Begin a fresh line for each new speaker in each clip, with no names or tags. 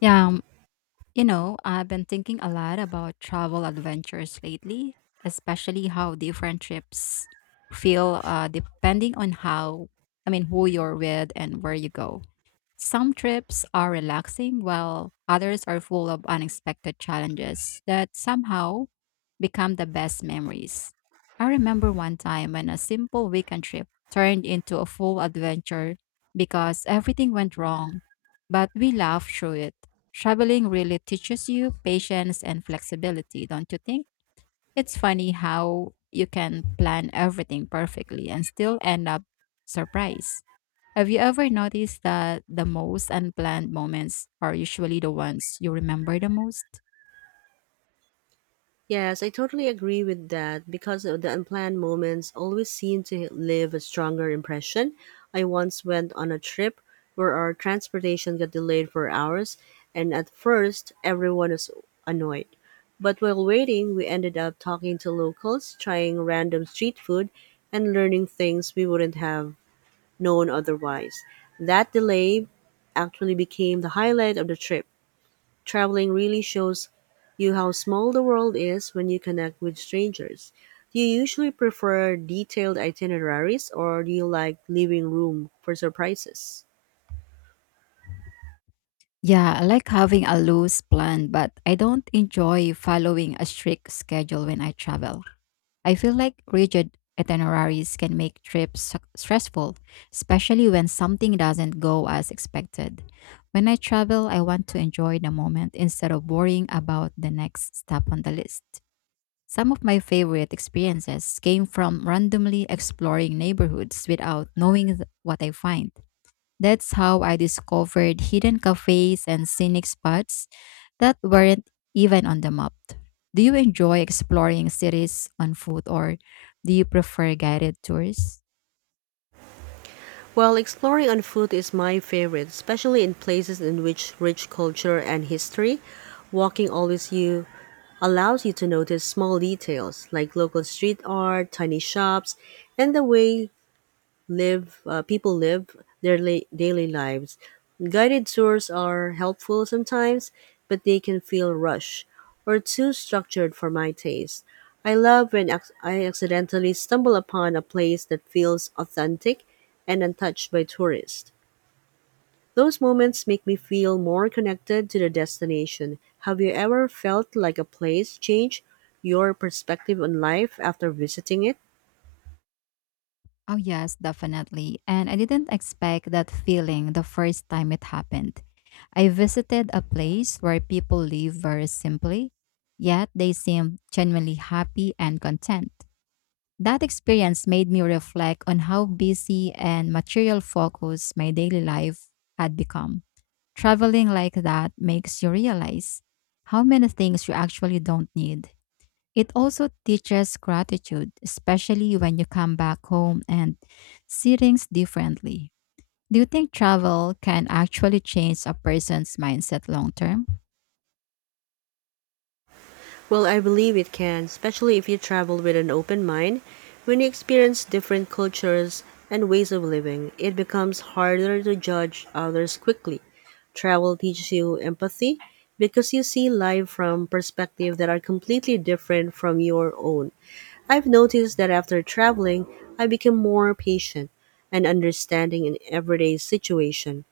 Yeah, um, I've been thinking a lot about travel adventures lately, especially how different trips feel depending on who you're with and where you go. Some trips are relaxing, while others are full of unexpected challenges that somehow become the best memories. I remember one time when a simple weekend trip turned into a full adventure because everything went wrong, but we laughed through it. Traveling really teaches you patience and flexibility, don't you think? It's funny how you can plan everything perfectly and still end up surprised. Have you ever noticed that the most unplanned moments are usually the ones you remember the most?
Yes, I totally agree with that because of the unplanned moments always seem to leave a stronger impression. I once went on a trip where our transportation got delayed for hours, and at first everyone was annoyed. But while waiting, we ended up talking to locals, trying random street food, and learning things we wouldn't have known otherwise. That delay actually became the highlight of the trip. Traveling really shows you how small the world is when you connect with strangers. Do you usually prefer detailed itineraries or do you like leaving room for surprises?
Yeah, I like having a loose plan, but I don't enjoy following a strict schedule when I travel. I feel like rigid itineraries can make trips stressful, especially when something doesn't go as expected. When I travel, I want to enjoy the moment instead of worrying about the next step on the list. Some of my favorite experiences came from randomly exploring neighborhoods without knowing what I find. That's how I discovered hidden cafes and scenic spots that weren't even on the map. Do you enjoy exploring cities on foot or do you prefer guided tours?
Well, exploring on foot is my favorite, especially in places in which rich culture and history. Walking always you allows you to notice small details like local street art, tiny shops, and the way live people live their daily lives. Guided tours are helpful sometimes, but they can feel rushed or too structured for my taste. I love when I accidentally stumble upon a place that feels authentic and untouched by tourists. Those moments make me feel more connected to the destination. Have you ever felt like a place changed your perspective on life after visiting it?
Oh, yes, definitely. And I didn't expect that feeling the first time it happened. I visited a place where people live very simply, yet they seem genuinely happy and content. That experience made me reflect on how busy and material focused my daily life had become. Traveling like that makes you realize how many things you actually don't need. It also teaches gratitude, especially when you come back home and see things differently. Do you think travel can actually change a person's mindset long term?
Well, I believe it can, especially if you travel with an open mind. When you experience different cultures and ways of living, it becomes harder to judge others quickly. Travel teaches you empathy because you see life from perspectives that are completely different from your own. I've noticed that after traveling, I become more patient and understanding in everyday situation.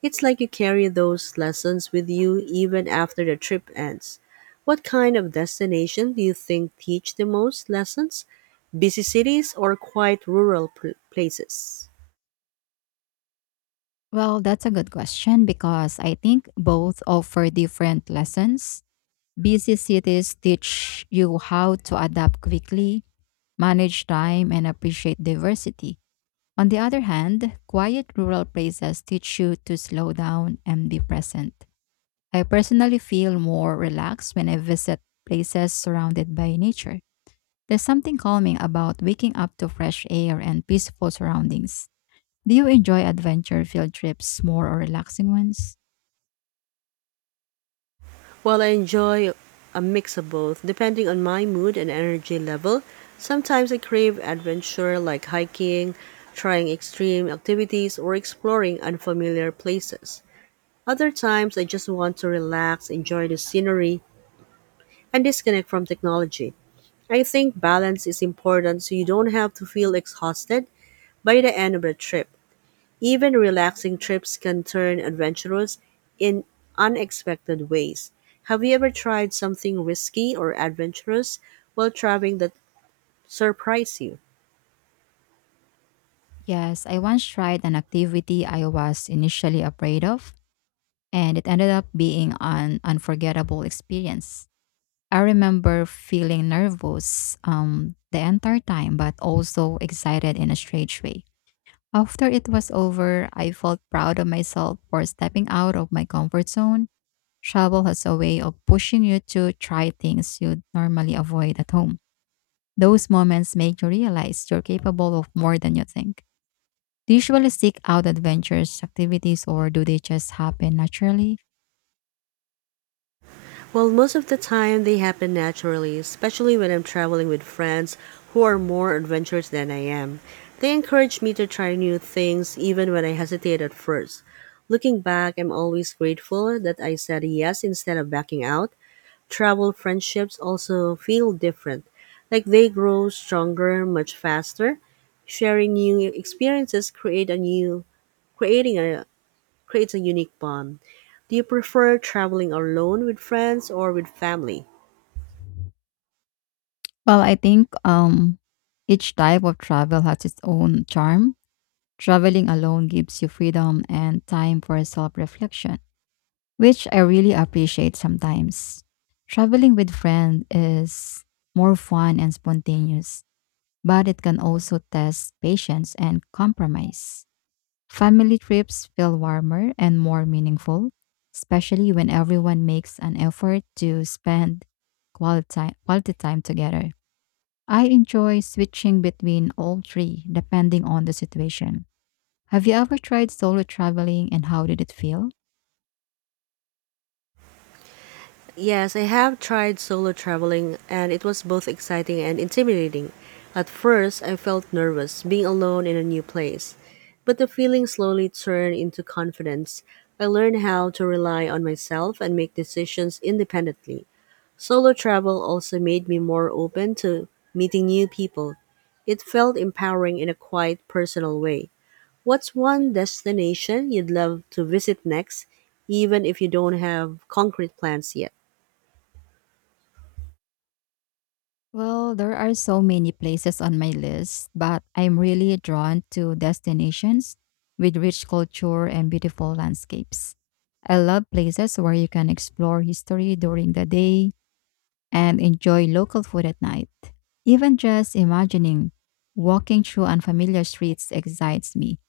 It's like you carry those lessons with you even after the trip ends. What kind of destination do you think teach the most lessons? Busy cities or quiet rural places?
Well, that's a good question because I think both offer different lessons. Busy cities teach you how to adapt quickly, manage time, and appreciate diversity. On the other hand, quiet rural places teach you to slow down and be present. I personally feel more relaxed when I visit places surrounded by nature. There's something calming about waking up to fresh air and peaceful surroundings. Do you enjoy adventure field trips more or relaxing ones?
Well, I enjoy a mix of both, depending on my mood and energy level. Sometimes I crave adventure like hiking, trying extreme activities, or exploring unfamiliar places. Other times I just want to relax, enjoy the scenery, and disconnect from technology. I think balance is important so you don't have to feel exhausted by the end of the trip. Even relaxing trips can turn adventurous in unexpected ways. Have you ever tried something risky or adventurous while traveling that surprised you?
Yes, I once tried an activity I was initially afraid of, and it ended up being an unforgettable experience. I remember feeling nervous the entire time, but also excited in a strange way. After it was over, I felt proud of myself for stepping out of my comfort zone. Travel has a way of pushing you to try things you'd normally avoid at home. Those moments make you realize you're capable of more than you think. Do you usually seek out adventures, activities, or do they just happen naturally?
Well, most of the time they happen naturally, especially when I'm traveling with friends who are more adventurous than I am. They encourage me to try new things even when I hesitate at first. Looking back, I'm always grateful that I said yes instead of backing out. Travel friendships also feel different, like they grow stronger much faster. Sharing new experiences create a new creating a, creates a unique bond. Do you prefer traveling alone with friends or with family?
Well, I think Each type of travel has its own charm. Traveling alone gives you freedom and time for self reflection, which I really appreciate sometimes. Traveling with friends is more fun and spontaneous, but it can also test patience and compromise. Family trips feel warmer and more meaningful, especially when everyone makes an effort to spend quality time together. I enjoy switching between all three depending on the situation. Have you ever tried solo traveling and how did it feel?
Yes, I have tried solo traveling and it was both exciting and intimidating. At first, I felt nervous being alone in a new place, but the feeling slowly turned into confidence. I learned how to rely on myself and make decisions independently. Solo travel also made me more open to meeting new people. It felt empowering in a quiet, personal way. What's one destination you'd love to visit next, even if you don't have concrete plans yet?
Well, there are so many places on my list, but I'm really drawn to destinations with rich culture and beautiful landscapes. I love places where you can explore history during the day and enjoy local food at night. Even just imagining walking through unfamiliar streets excites me.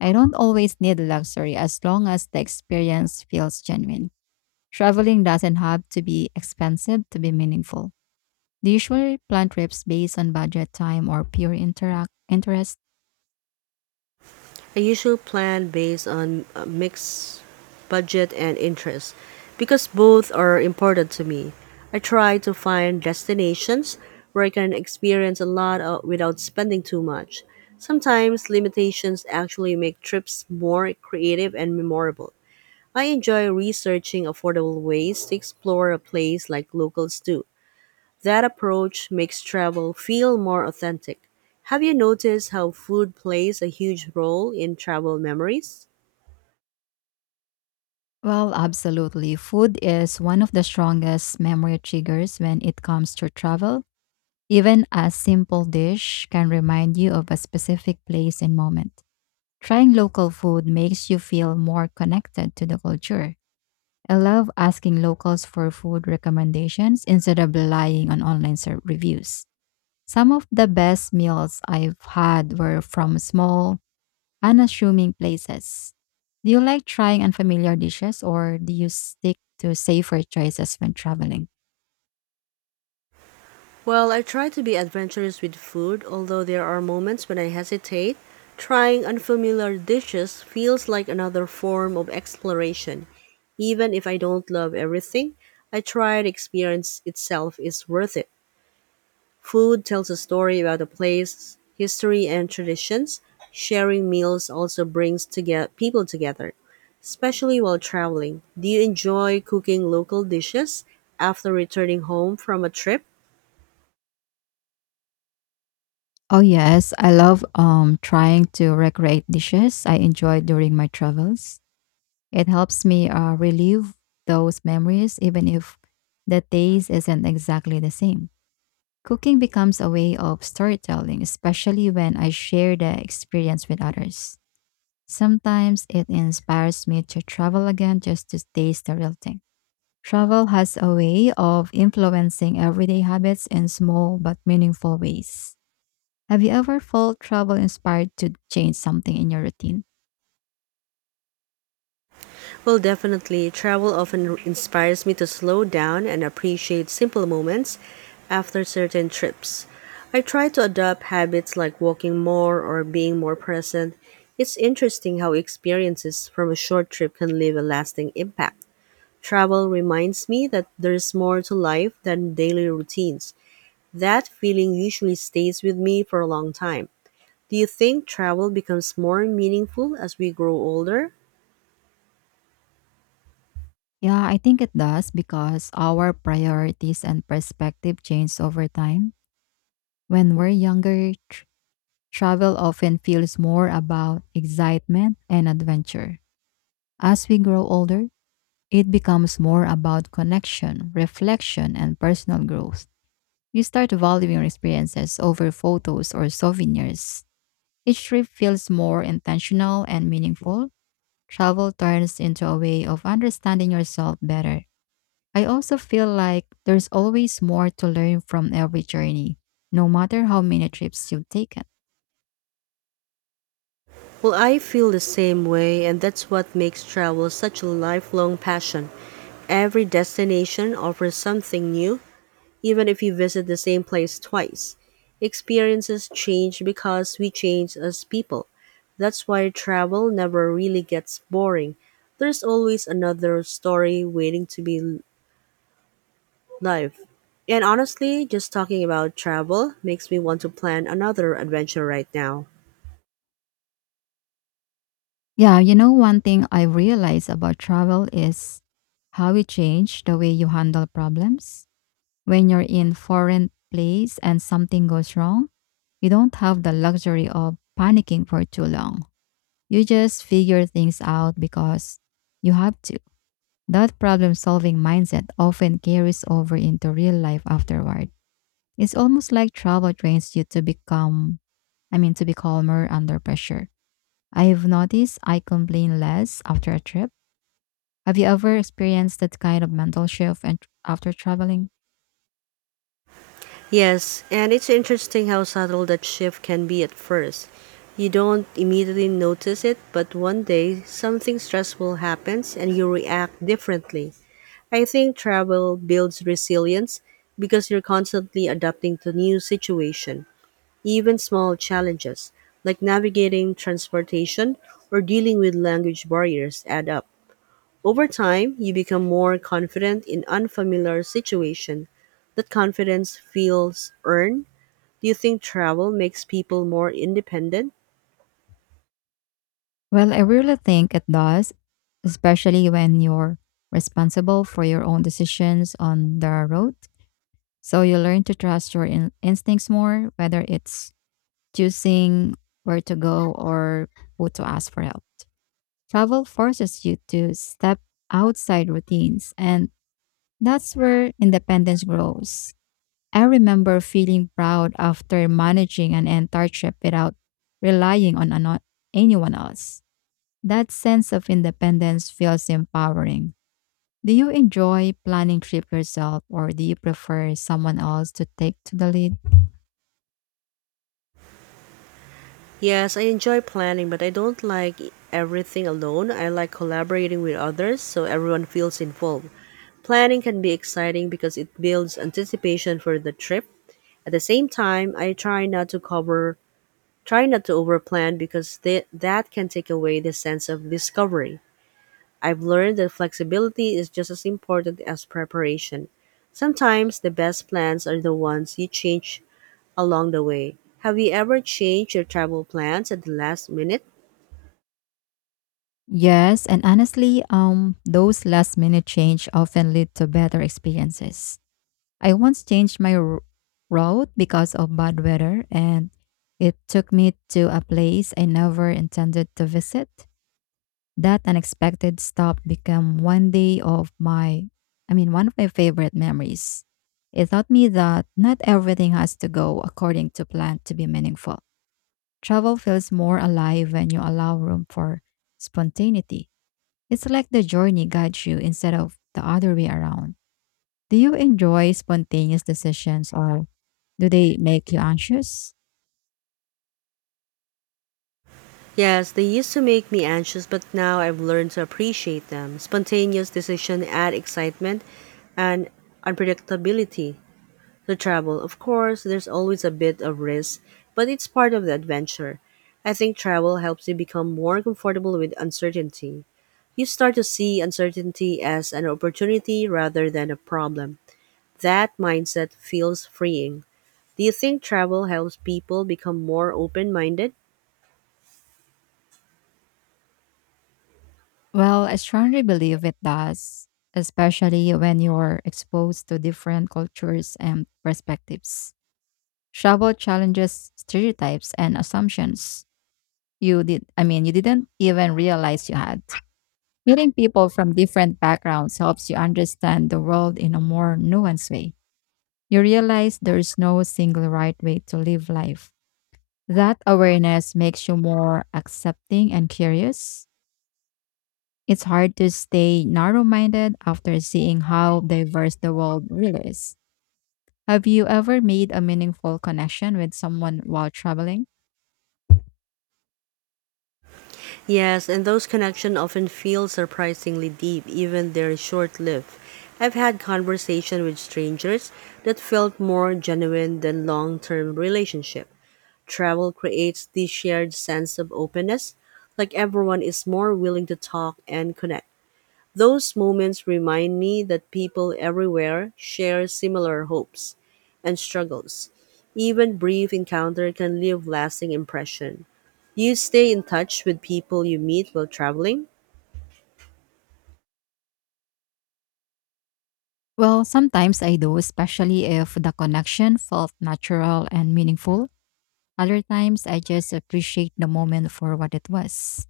I don't always need luxury as long as the experience feels genuine. Traveling doesn't have to be expensive to be meaningful. Do you usually plan trips based on budget, time, or pure interact interest?
I usually plan based on a mix budget and interest because both are important to me. I try to find destinations where I can experience a lot without spending too much. Sometimes limitations actually make trips more creative and memorable. I enjoy researching affordable ways to explore a place like locals do. That approach makes travel feel more authentic. Have you noticed how food plays a huge role in travel memories?
Well, absolutely. Food is one of the strongest memory triggers when it comes to travel. Even a simple dish can remind you of a specific place and moment. Trying local food makes you feel more connected to the culture. I love asking locals for food recommendations instead of relying on online reviews. Some of the best meals I've had were from small, unassuming places. Do you like trying unfamiliar dishes or do you stick to safer choices when traveling?
Well, I try to be adventurous with food, although there are moments when I hesitate. Trying unfamiliar dishes feels like another form of exploration. Even if I don't love everything, I try the experience itself is worth it. Food tells a story about a place, history, and traditions. Sharing meals also brings people together, especially while traveling. Do you enjoy cooking local dishes after returning home from a trip?
Oh yes, I love trying to recreate dishes I enjoyed during my travels. It helps me relive those memories even if the taste isn't exactly the same. Cooking becomes a way of storytelling, especially when I share the experience with others. Sometimes it inspires me to travel again just to taste the real thing. Travel has a way of influencing everyday habits in small but meaningful ways. Have you ever felt travel inspired to change something in your routine?
Well, definitely. Travel often inspires me to slow down and appreciate simple moments after certain trips. I try to adopt habits like walking more or being more present. It's interesting how experiences from a short trip can leave a lasting impact. Travel reminds me that there's more to life than daily routines. That feeling usually stays with me for a long time. Do you think travel becomes more meaningful as we grow older?
Yeah, I think it does because our priorities and perspective change over time. When we're younger, travel often feels more about excitement and adventure. As we grow older, it becomes more about connection, reflection, and personal growth. You start valuing experiences over photos or souvenirs. Each trip feels more intentional and meaningful. Travel turns into a way of understanding yourself better. I also feel like there's always more to learn from every journey, no matter how many trips you've taken.
Well, I feel the same way, and that's what makes travel such a lifelong passion. Every destination offers something new. Even if you visit the same place twice, experiences change because we change as people. That's why travel never really gets boring. There's always another story waiting to be lived. And honestly, just talking about travel makes me want to plan another adventure right now.
Yeah, you know, one thing I realize about travel is how it changed the way you handle problems. When you're in foreign place and something goes wrong, you don't have the luxury of panicking for too long. You just figure things out because you have to. That problem solving mindset often carries over into real life afterward. It's almost like travel trains you to to be calmer under pressure. I've noticed I complain less after a trip. Have you ever experienced that kind of mental after traveling?
Yes, and it's interesting how subtle that shift can be at first. You don't immediately notice it, but one day something stressful happens and you react differently. I think travel builds resilience because you're constantly adapting to new situation, even small challenges like navigating transportation or dealing with language barriers add up. Over time, you become more confident in unfamiliar situation. That confidence feels earned. Do you think travel makes people more independent?
Well, I really think it does, especially when you're responsible for your own decisions on the road. So you learn to trust your instincts more, whether it's choosing where to go or who to ask for help. Travel forces you to step outside routines, and that's where independence grows. I remember feeling proud after managing an entire trip without relying on anyone else. That sense of independence feels empowering. Do you enjoy planning trip yourself or do you prefer someone else to take to the lead?
Yes, I enjoy planning, but I don't like everything alone. I like collaborating with others so everyone feels involved. Planning can be exciting because it builds anticipation for the trip. At the same time, I try not to overplan because that can take away the sense of discovery. I've learned that flexibility is just as important as preparation. Sometimes the best plans are the ones you change along the way. Have you ever changed your travel plans at the last minute?
Yes, and honestly, those last minute change often lead to better experiences. I once changed my route because of bad weather and it took me to a place I never intended to visit. That unexpected stop became one of my favorite memories. It taught me that not everything has to go according to plan to be meaningful. Travel feels more alive when you allow room for spontaneity. It's like the journey guides you instead of the other way around. Do you enjoy spontaneous decisions or do they make you anxious?
Yes, they used to make me anxious, but now I've learned to appreciate them. Spontaneous decisions add excitement and unpredictability to travel. Of course, there's always a bit of risk, but it's part of the adventure. I think travel helps you become more comfortable with uncertainty. You start to see uncertainty as an opportunity rather than a problem. That mindset feels freeing. Do you think travel helps people become more open minded?
Well, I strongly believe it does, especially when you're exposed to different cultures and perspectives. Travel challenges stereotypes and assumptions you didn't even realize you had. Meeting people from different backgrounds helps you understand the world in a more nuanced way. You realize there's no single right way to live life. That awareness makes you more accepting and curious. It's hard to stay narrow minded after seeing how diverse the world really is. Have you ever made a meaningful connection with someone while traveling?
Yes, and those connections often feel surprisingly deep, even they're short lived. I've had conversations with strangers that felt more genuine than long term relationship. Travel creates this shared sense of openness, like everyone is more willing to talk and connect. Those moments remind me that people everywhere share similar hopes and struggles. Even brief encounter can leave lasting impression. You stay in touch with people you meet while traveling?
Well, sometimes I do, especially if the connection felt natural and meaningful. Other times, I just appreciate the moment for what it was.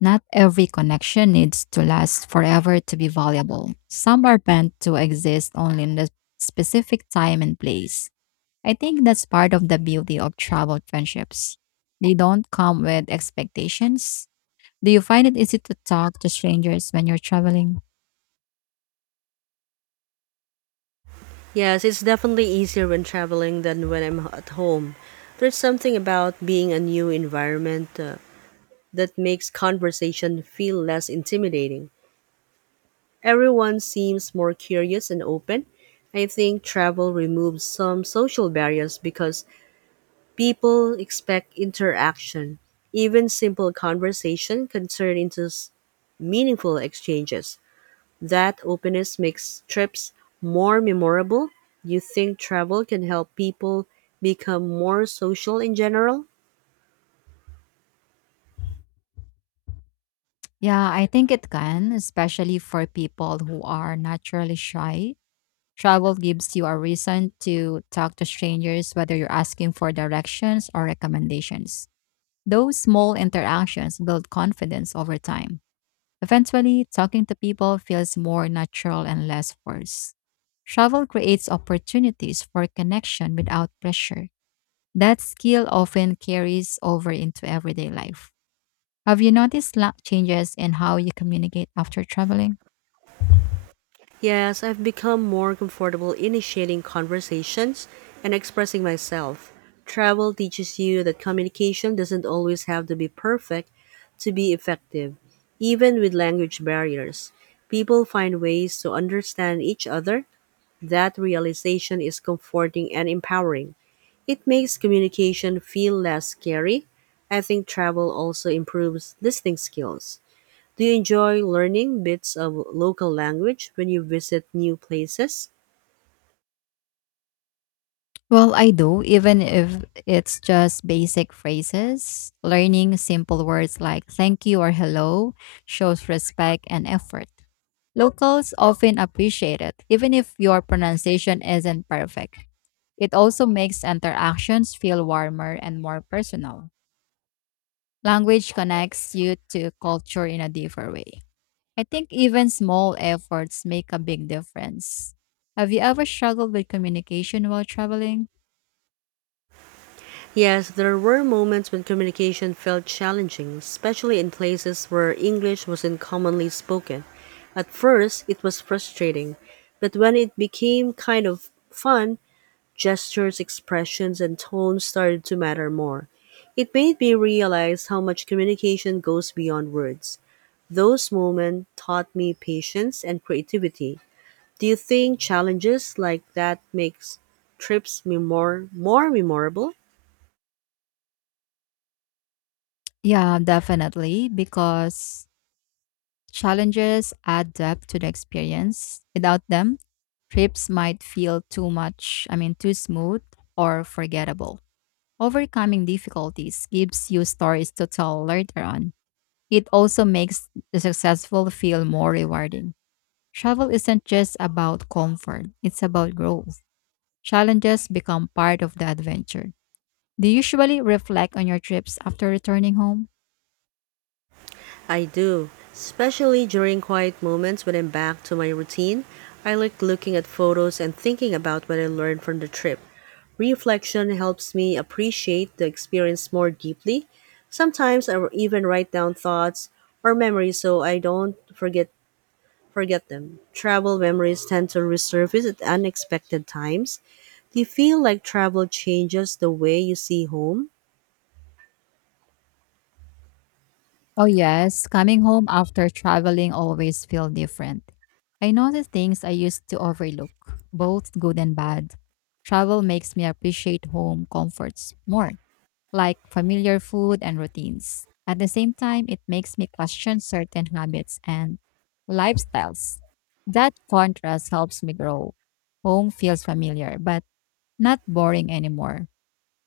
Not every connection needs to last forever to be valuable. Some are meant to exist only in the specific time and place. I think that's part of the beauty of travel friendships. They don't come with expectations. Do you find it easy to talk to strangers when you're traveling?
Yes, it's definitely easier when traveling than when I'm at home. There's something about being a new environment that makes conversation feel less intimidating. Everyone seems more curious and open. I think travel removes some social barriers because people expect interaction. Even simple conversation can turn into meaningful exchanges. That openness makes trips more memorable. You think travel can help people become more social in general?
Yeah, I think it can, especially for people who are naturally shy. Travel gives you a reason to talk to strangers, whether you're asking for directions or recommendations. Those small interactions build confidence over time. Eventually, talking to people feels more natural and less forced. Travel creates opportunities for connection without pressure. That skill often carries over into everyday life. Have you noticed changes in how you communicate after traveling?
Yes, I've become more comfortable initiating conversations and expressing myself. Travel teaches you that communication doesn't always have to be perfect to be effective, even with language barriers. People find ways to understand each other. That realization is comforting and empowering. It makes communication feel less scary. I think travel also improves listening skills. Do you enjoy learning bits of local language when you visit new places?
Well, I do, even if it's just basic phrases. Learning simple words like thank you or hello shows respect and effort. Locals often appreciate it, even if your pronunciation isn't perfect. It also makes interactions feel warmer and more personal. Language connects you to culture in a deeper way. I think even small efforts make a big difference. Have you ever struggled with communication while traveling?
Yes, there were moments when communication felt challenging, especially in places where English wasn't commonly spoken. At first, it was frustrating, but when it became kind of fun, gestures, expressions, and tone started to matter more. It made me realize how much communication goes beyond words. Those moments taught me patience and creativity. Do you think challenges like that makes trips me more memorable?
Yeah, definitely, because challenges add depth to the experience. Without them, trips might feel too much, I mean, too smooth or forgettable. Overcoming difficulties gives you stories to tell later on. It also makes the successful feel more rewarding. Travel isn't just about comfort, it's about growth. Challenges become part of the adventure. Do you usually reflect on your trips after returning home?
I do, especially during quiet moments when I'm back to my routine. I like looking at photos and thinking about what I learned from the trip. Reflection helps me appreciate the experience more deeply. Sometimes I will even write down thoughts or memories so I don't forget them. Travel memories tend to resurface at unexpected times. Do you feel like travel changes the way you see home?
Oh, yes. Coming home after traveling always feel different. I notice things I used to overlook, both good and bad. Travel makes me appreciate home comforts more, like familiar food and routines. At the same time, it makes me question certain habits and lifestyles. That contrast helps me grow. Home feels familiar, but not boring anymore.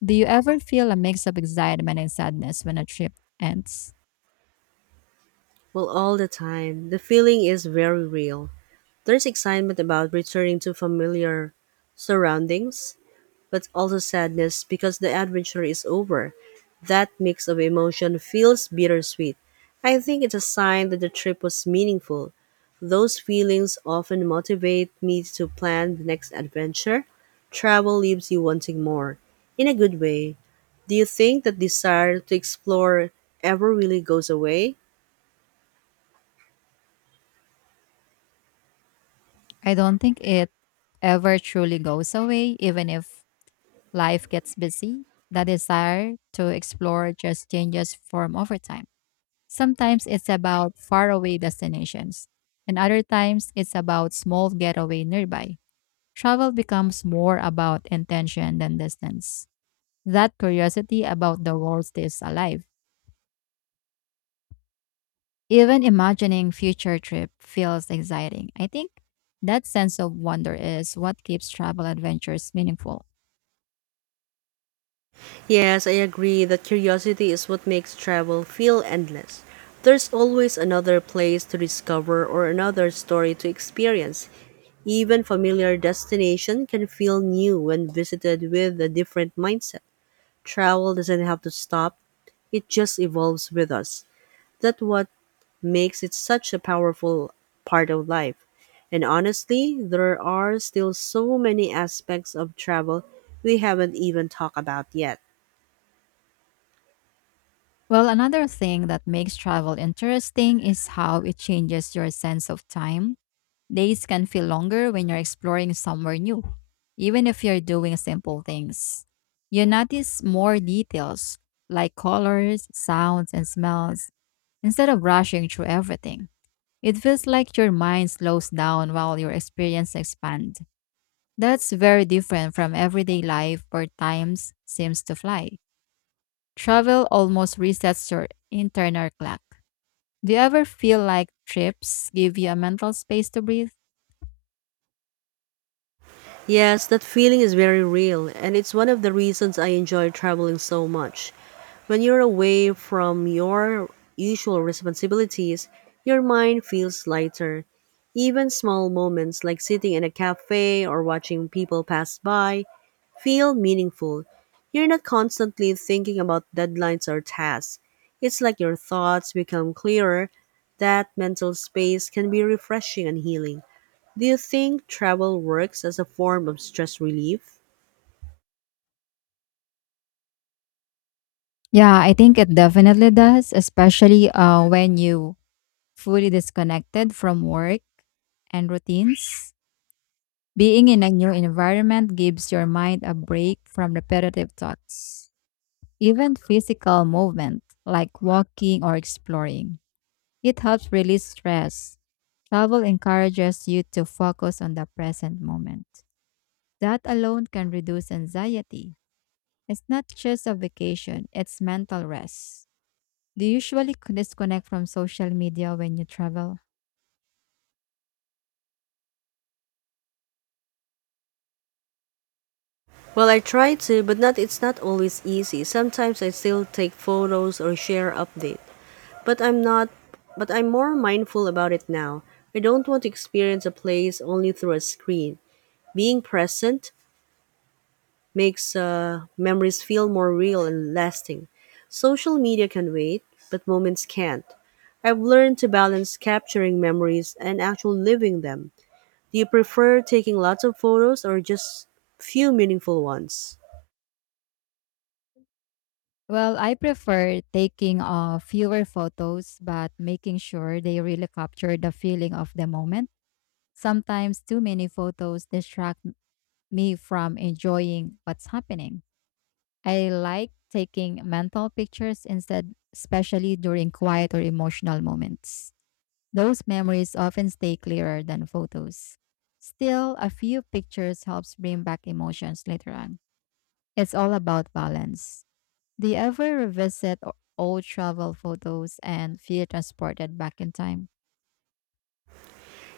Do you ever feel a mix of excitement and sadness when a trip ends?
Well, all the time. The feeling is very real. There's excitement about returning to familiar surroundings, but also sadness because the adventure is over. That mix of emotion feels bittersweet. I think it's a sign that the trip was meaningful. Those feelings often motivate me to plan the next adventure. Travel leaves you wanting more. In a good way, do you think that desire to explore ever really goes away?
I don't think it ever truly goes away, even if life gets busy. The desire to explore just changes form over time. Sometimes it's about faraway destinations, and other times it's about small getaway nearby. Travel becomes more about intention than distance. That curiosity about the world stays alive. Even imagining future trip feels exciting. I think that sense of wonder is what keeps travel adventures meaningful.
Yes, I agree that curiosity is what makes travel feel endless. There's always another place to discover or another story to experience. Even familiar destination can feel new when visited with a different mindset. Travel doesn't have to stop, it just evolves with us. That's what makes it such a powerful part of life. And honestly, there are still so many aspects of travel we haven't even talked about yet.
Well, another thing that makes travel interesting is how it changes your sense of time. Days can feel longer when you're exploring somewhere new, even if you're doing simple things. You notice more details like colors, sounds, and smells instead of rushing through everything. It feels like your mind slows down while your experience expands. That's very different from everyday life where times seems to fly. Travel almost resets your internal clock. Do you ever feel like trips give you a mental space to breathe?
Yes, that feeling is very real, and it's one of the reasons I enjoy traveling so much. When you're away from your usual responsibilities, your mind feels lighter. Even small moments like sitting in a cafe or watching people pass by feel meaningful. You're not constantly thinking about deadlines or tasks. It's like your thoughts become clearer. That mental space can be refreshing and healing. Do you think travel works as a form of stress relief?
Yeah, I think it definitely does, especially when you fully disconnected from work and routines. Being in a new environment gives your mind a break from repetitive thoughts. Even physical movement, like walking or exploring, it helps release stress. Travel encourages you to focus on the present moment. That alone can reduce anxiety. It's not just a vacation, it's mental rest. Do you usually disconnect from social media when you travel?
Well, I try to, but not it's not always easy. Sometimes I still take photos or share update, but I'm not but I'm more mindful about it now. I don't want to experience a place only through a screen. Being present makes memories feel more real and lasting. Social media can wait, but moments can't. I've learned to balance capturing memories and actual living them. Do you prefer taking lots of photos or just few meaningful ones?
Well, I prefer taking fewer photos, but making sure they really capture the feeling of the moment. Sometimes too many photos distract me from enjoying what's happening. I like taking mental pictures instead, especially during quiet or emotional moments. Those memories often stay clearer than photos. Still, a few pictures helps bring back emotions later on. It's all about balance. Do you ever revisit old travel photos and feel transported back in time?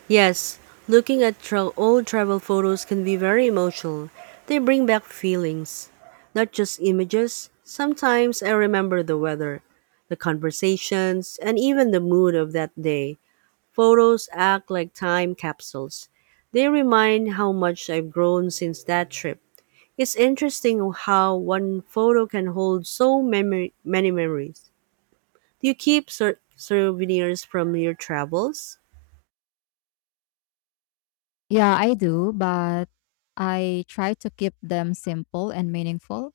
Yes, looking at old travel photos can be very emotional. They bring back feelings, not just images. Sometimes I remember the weather, the conversations, and even the mood of that day. Photos act like time capsules. They remind how much I've grown since that trip. It's interesting how one photo can hold so many memories. Do you keep souvenirs from your travels?
Yeah, I do, but I try to keep them simple and meaningful.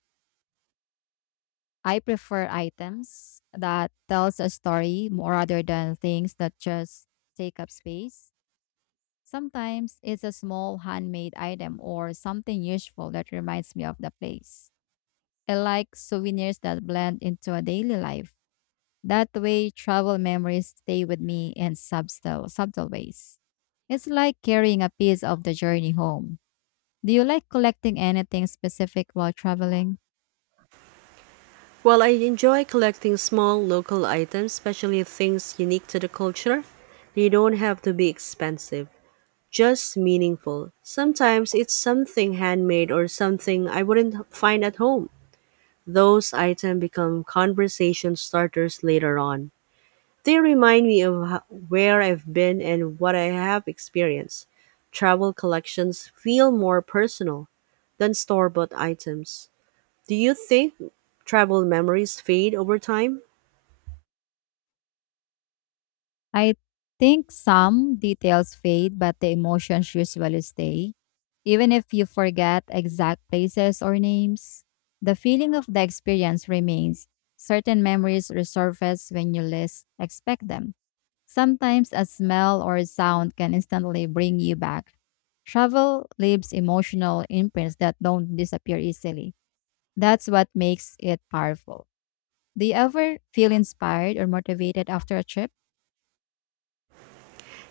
I prefer items that tells a story more rather than things that just take up space. Sometimes it's a small handmade item or something useful that reminds me of the place. I like souvenirs that blend into a daily life. That way, travel memories stay with me in subtle, subtle ways. It's like carrying a piece of the journey home. Do you like collecting anything specific while traveling?
Well, I enjoy collecting small local items, especially things unique to the culture. They don't have to be expensive, just meaningful. Sometimes it's something handmade or something I wouldn't find at home. Those items become conversation starters later on. They remind me of where I've been and what I have experienced. Travel collections feel more personal than store bought items. Do you think travel memories fade over time?
I think some details fade, but the emotions usually stay. Even if you forget exact places or names, the feeling of the experience remains. Certain memories resurface when you least expect them. Sometimes a smell or a sound can instantly bring you back. Travel leaves emotional imprints that don't disappear easily. That's what makes it powerful. Do you ever feel inspired or motivated after a trip?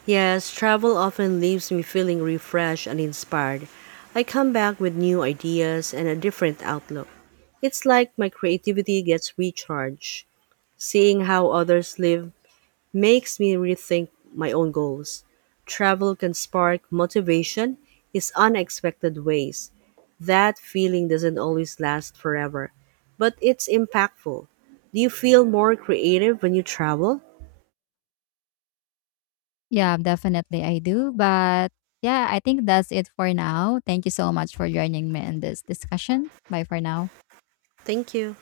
Yes, travel often leaves me feeling refreshed and inspired. I come back with new ideas and a different outlook. It's like my creativity gets recharged. Seeing how others live makes me rethink my own goals. Travel can spark motivation in unexpected ways. That feeling doesn't always last forever, but it's impactful. Do you feel more creative when you travel?
Yeah, definitely I do. But yeah, I think that's it for now. Thank you so much for joining me in this discussion. Bye for now.
Thank you.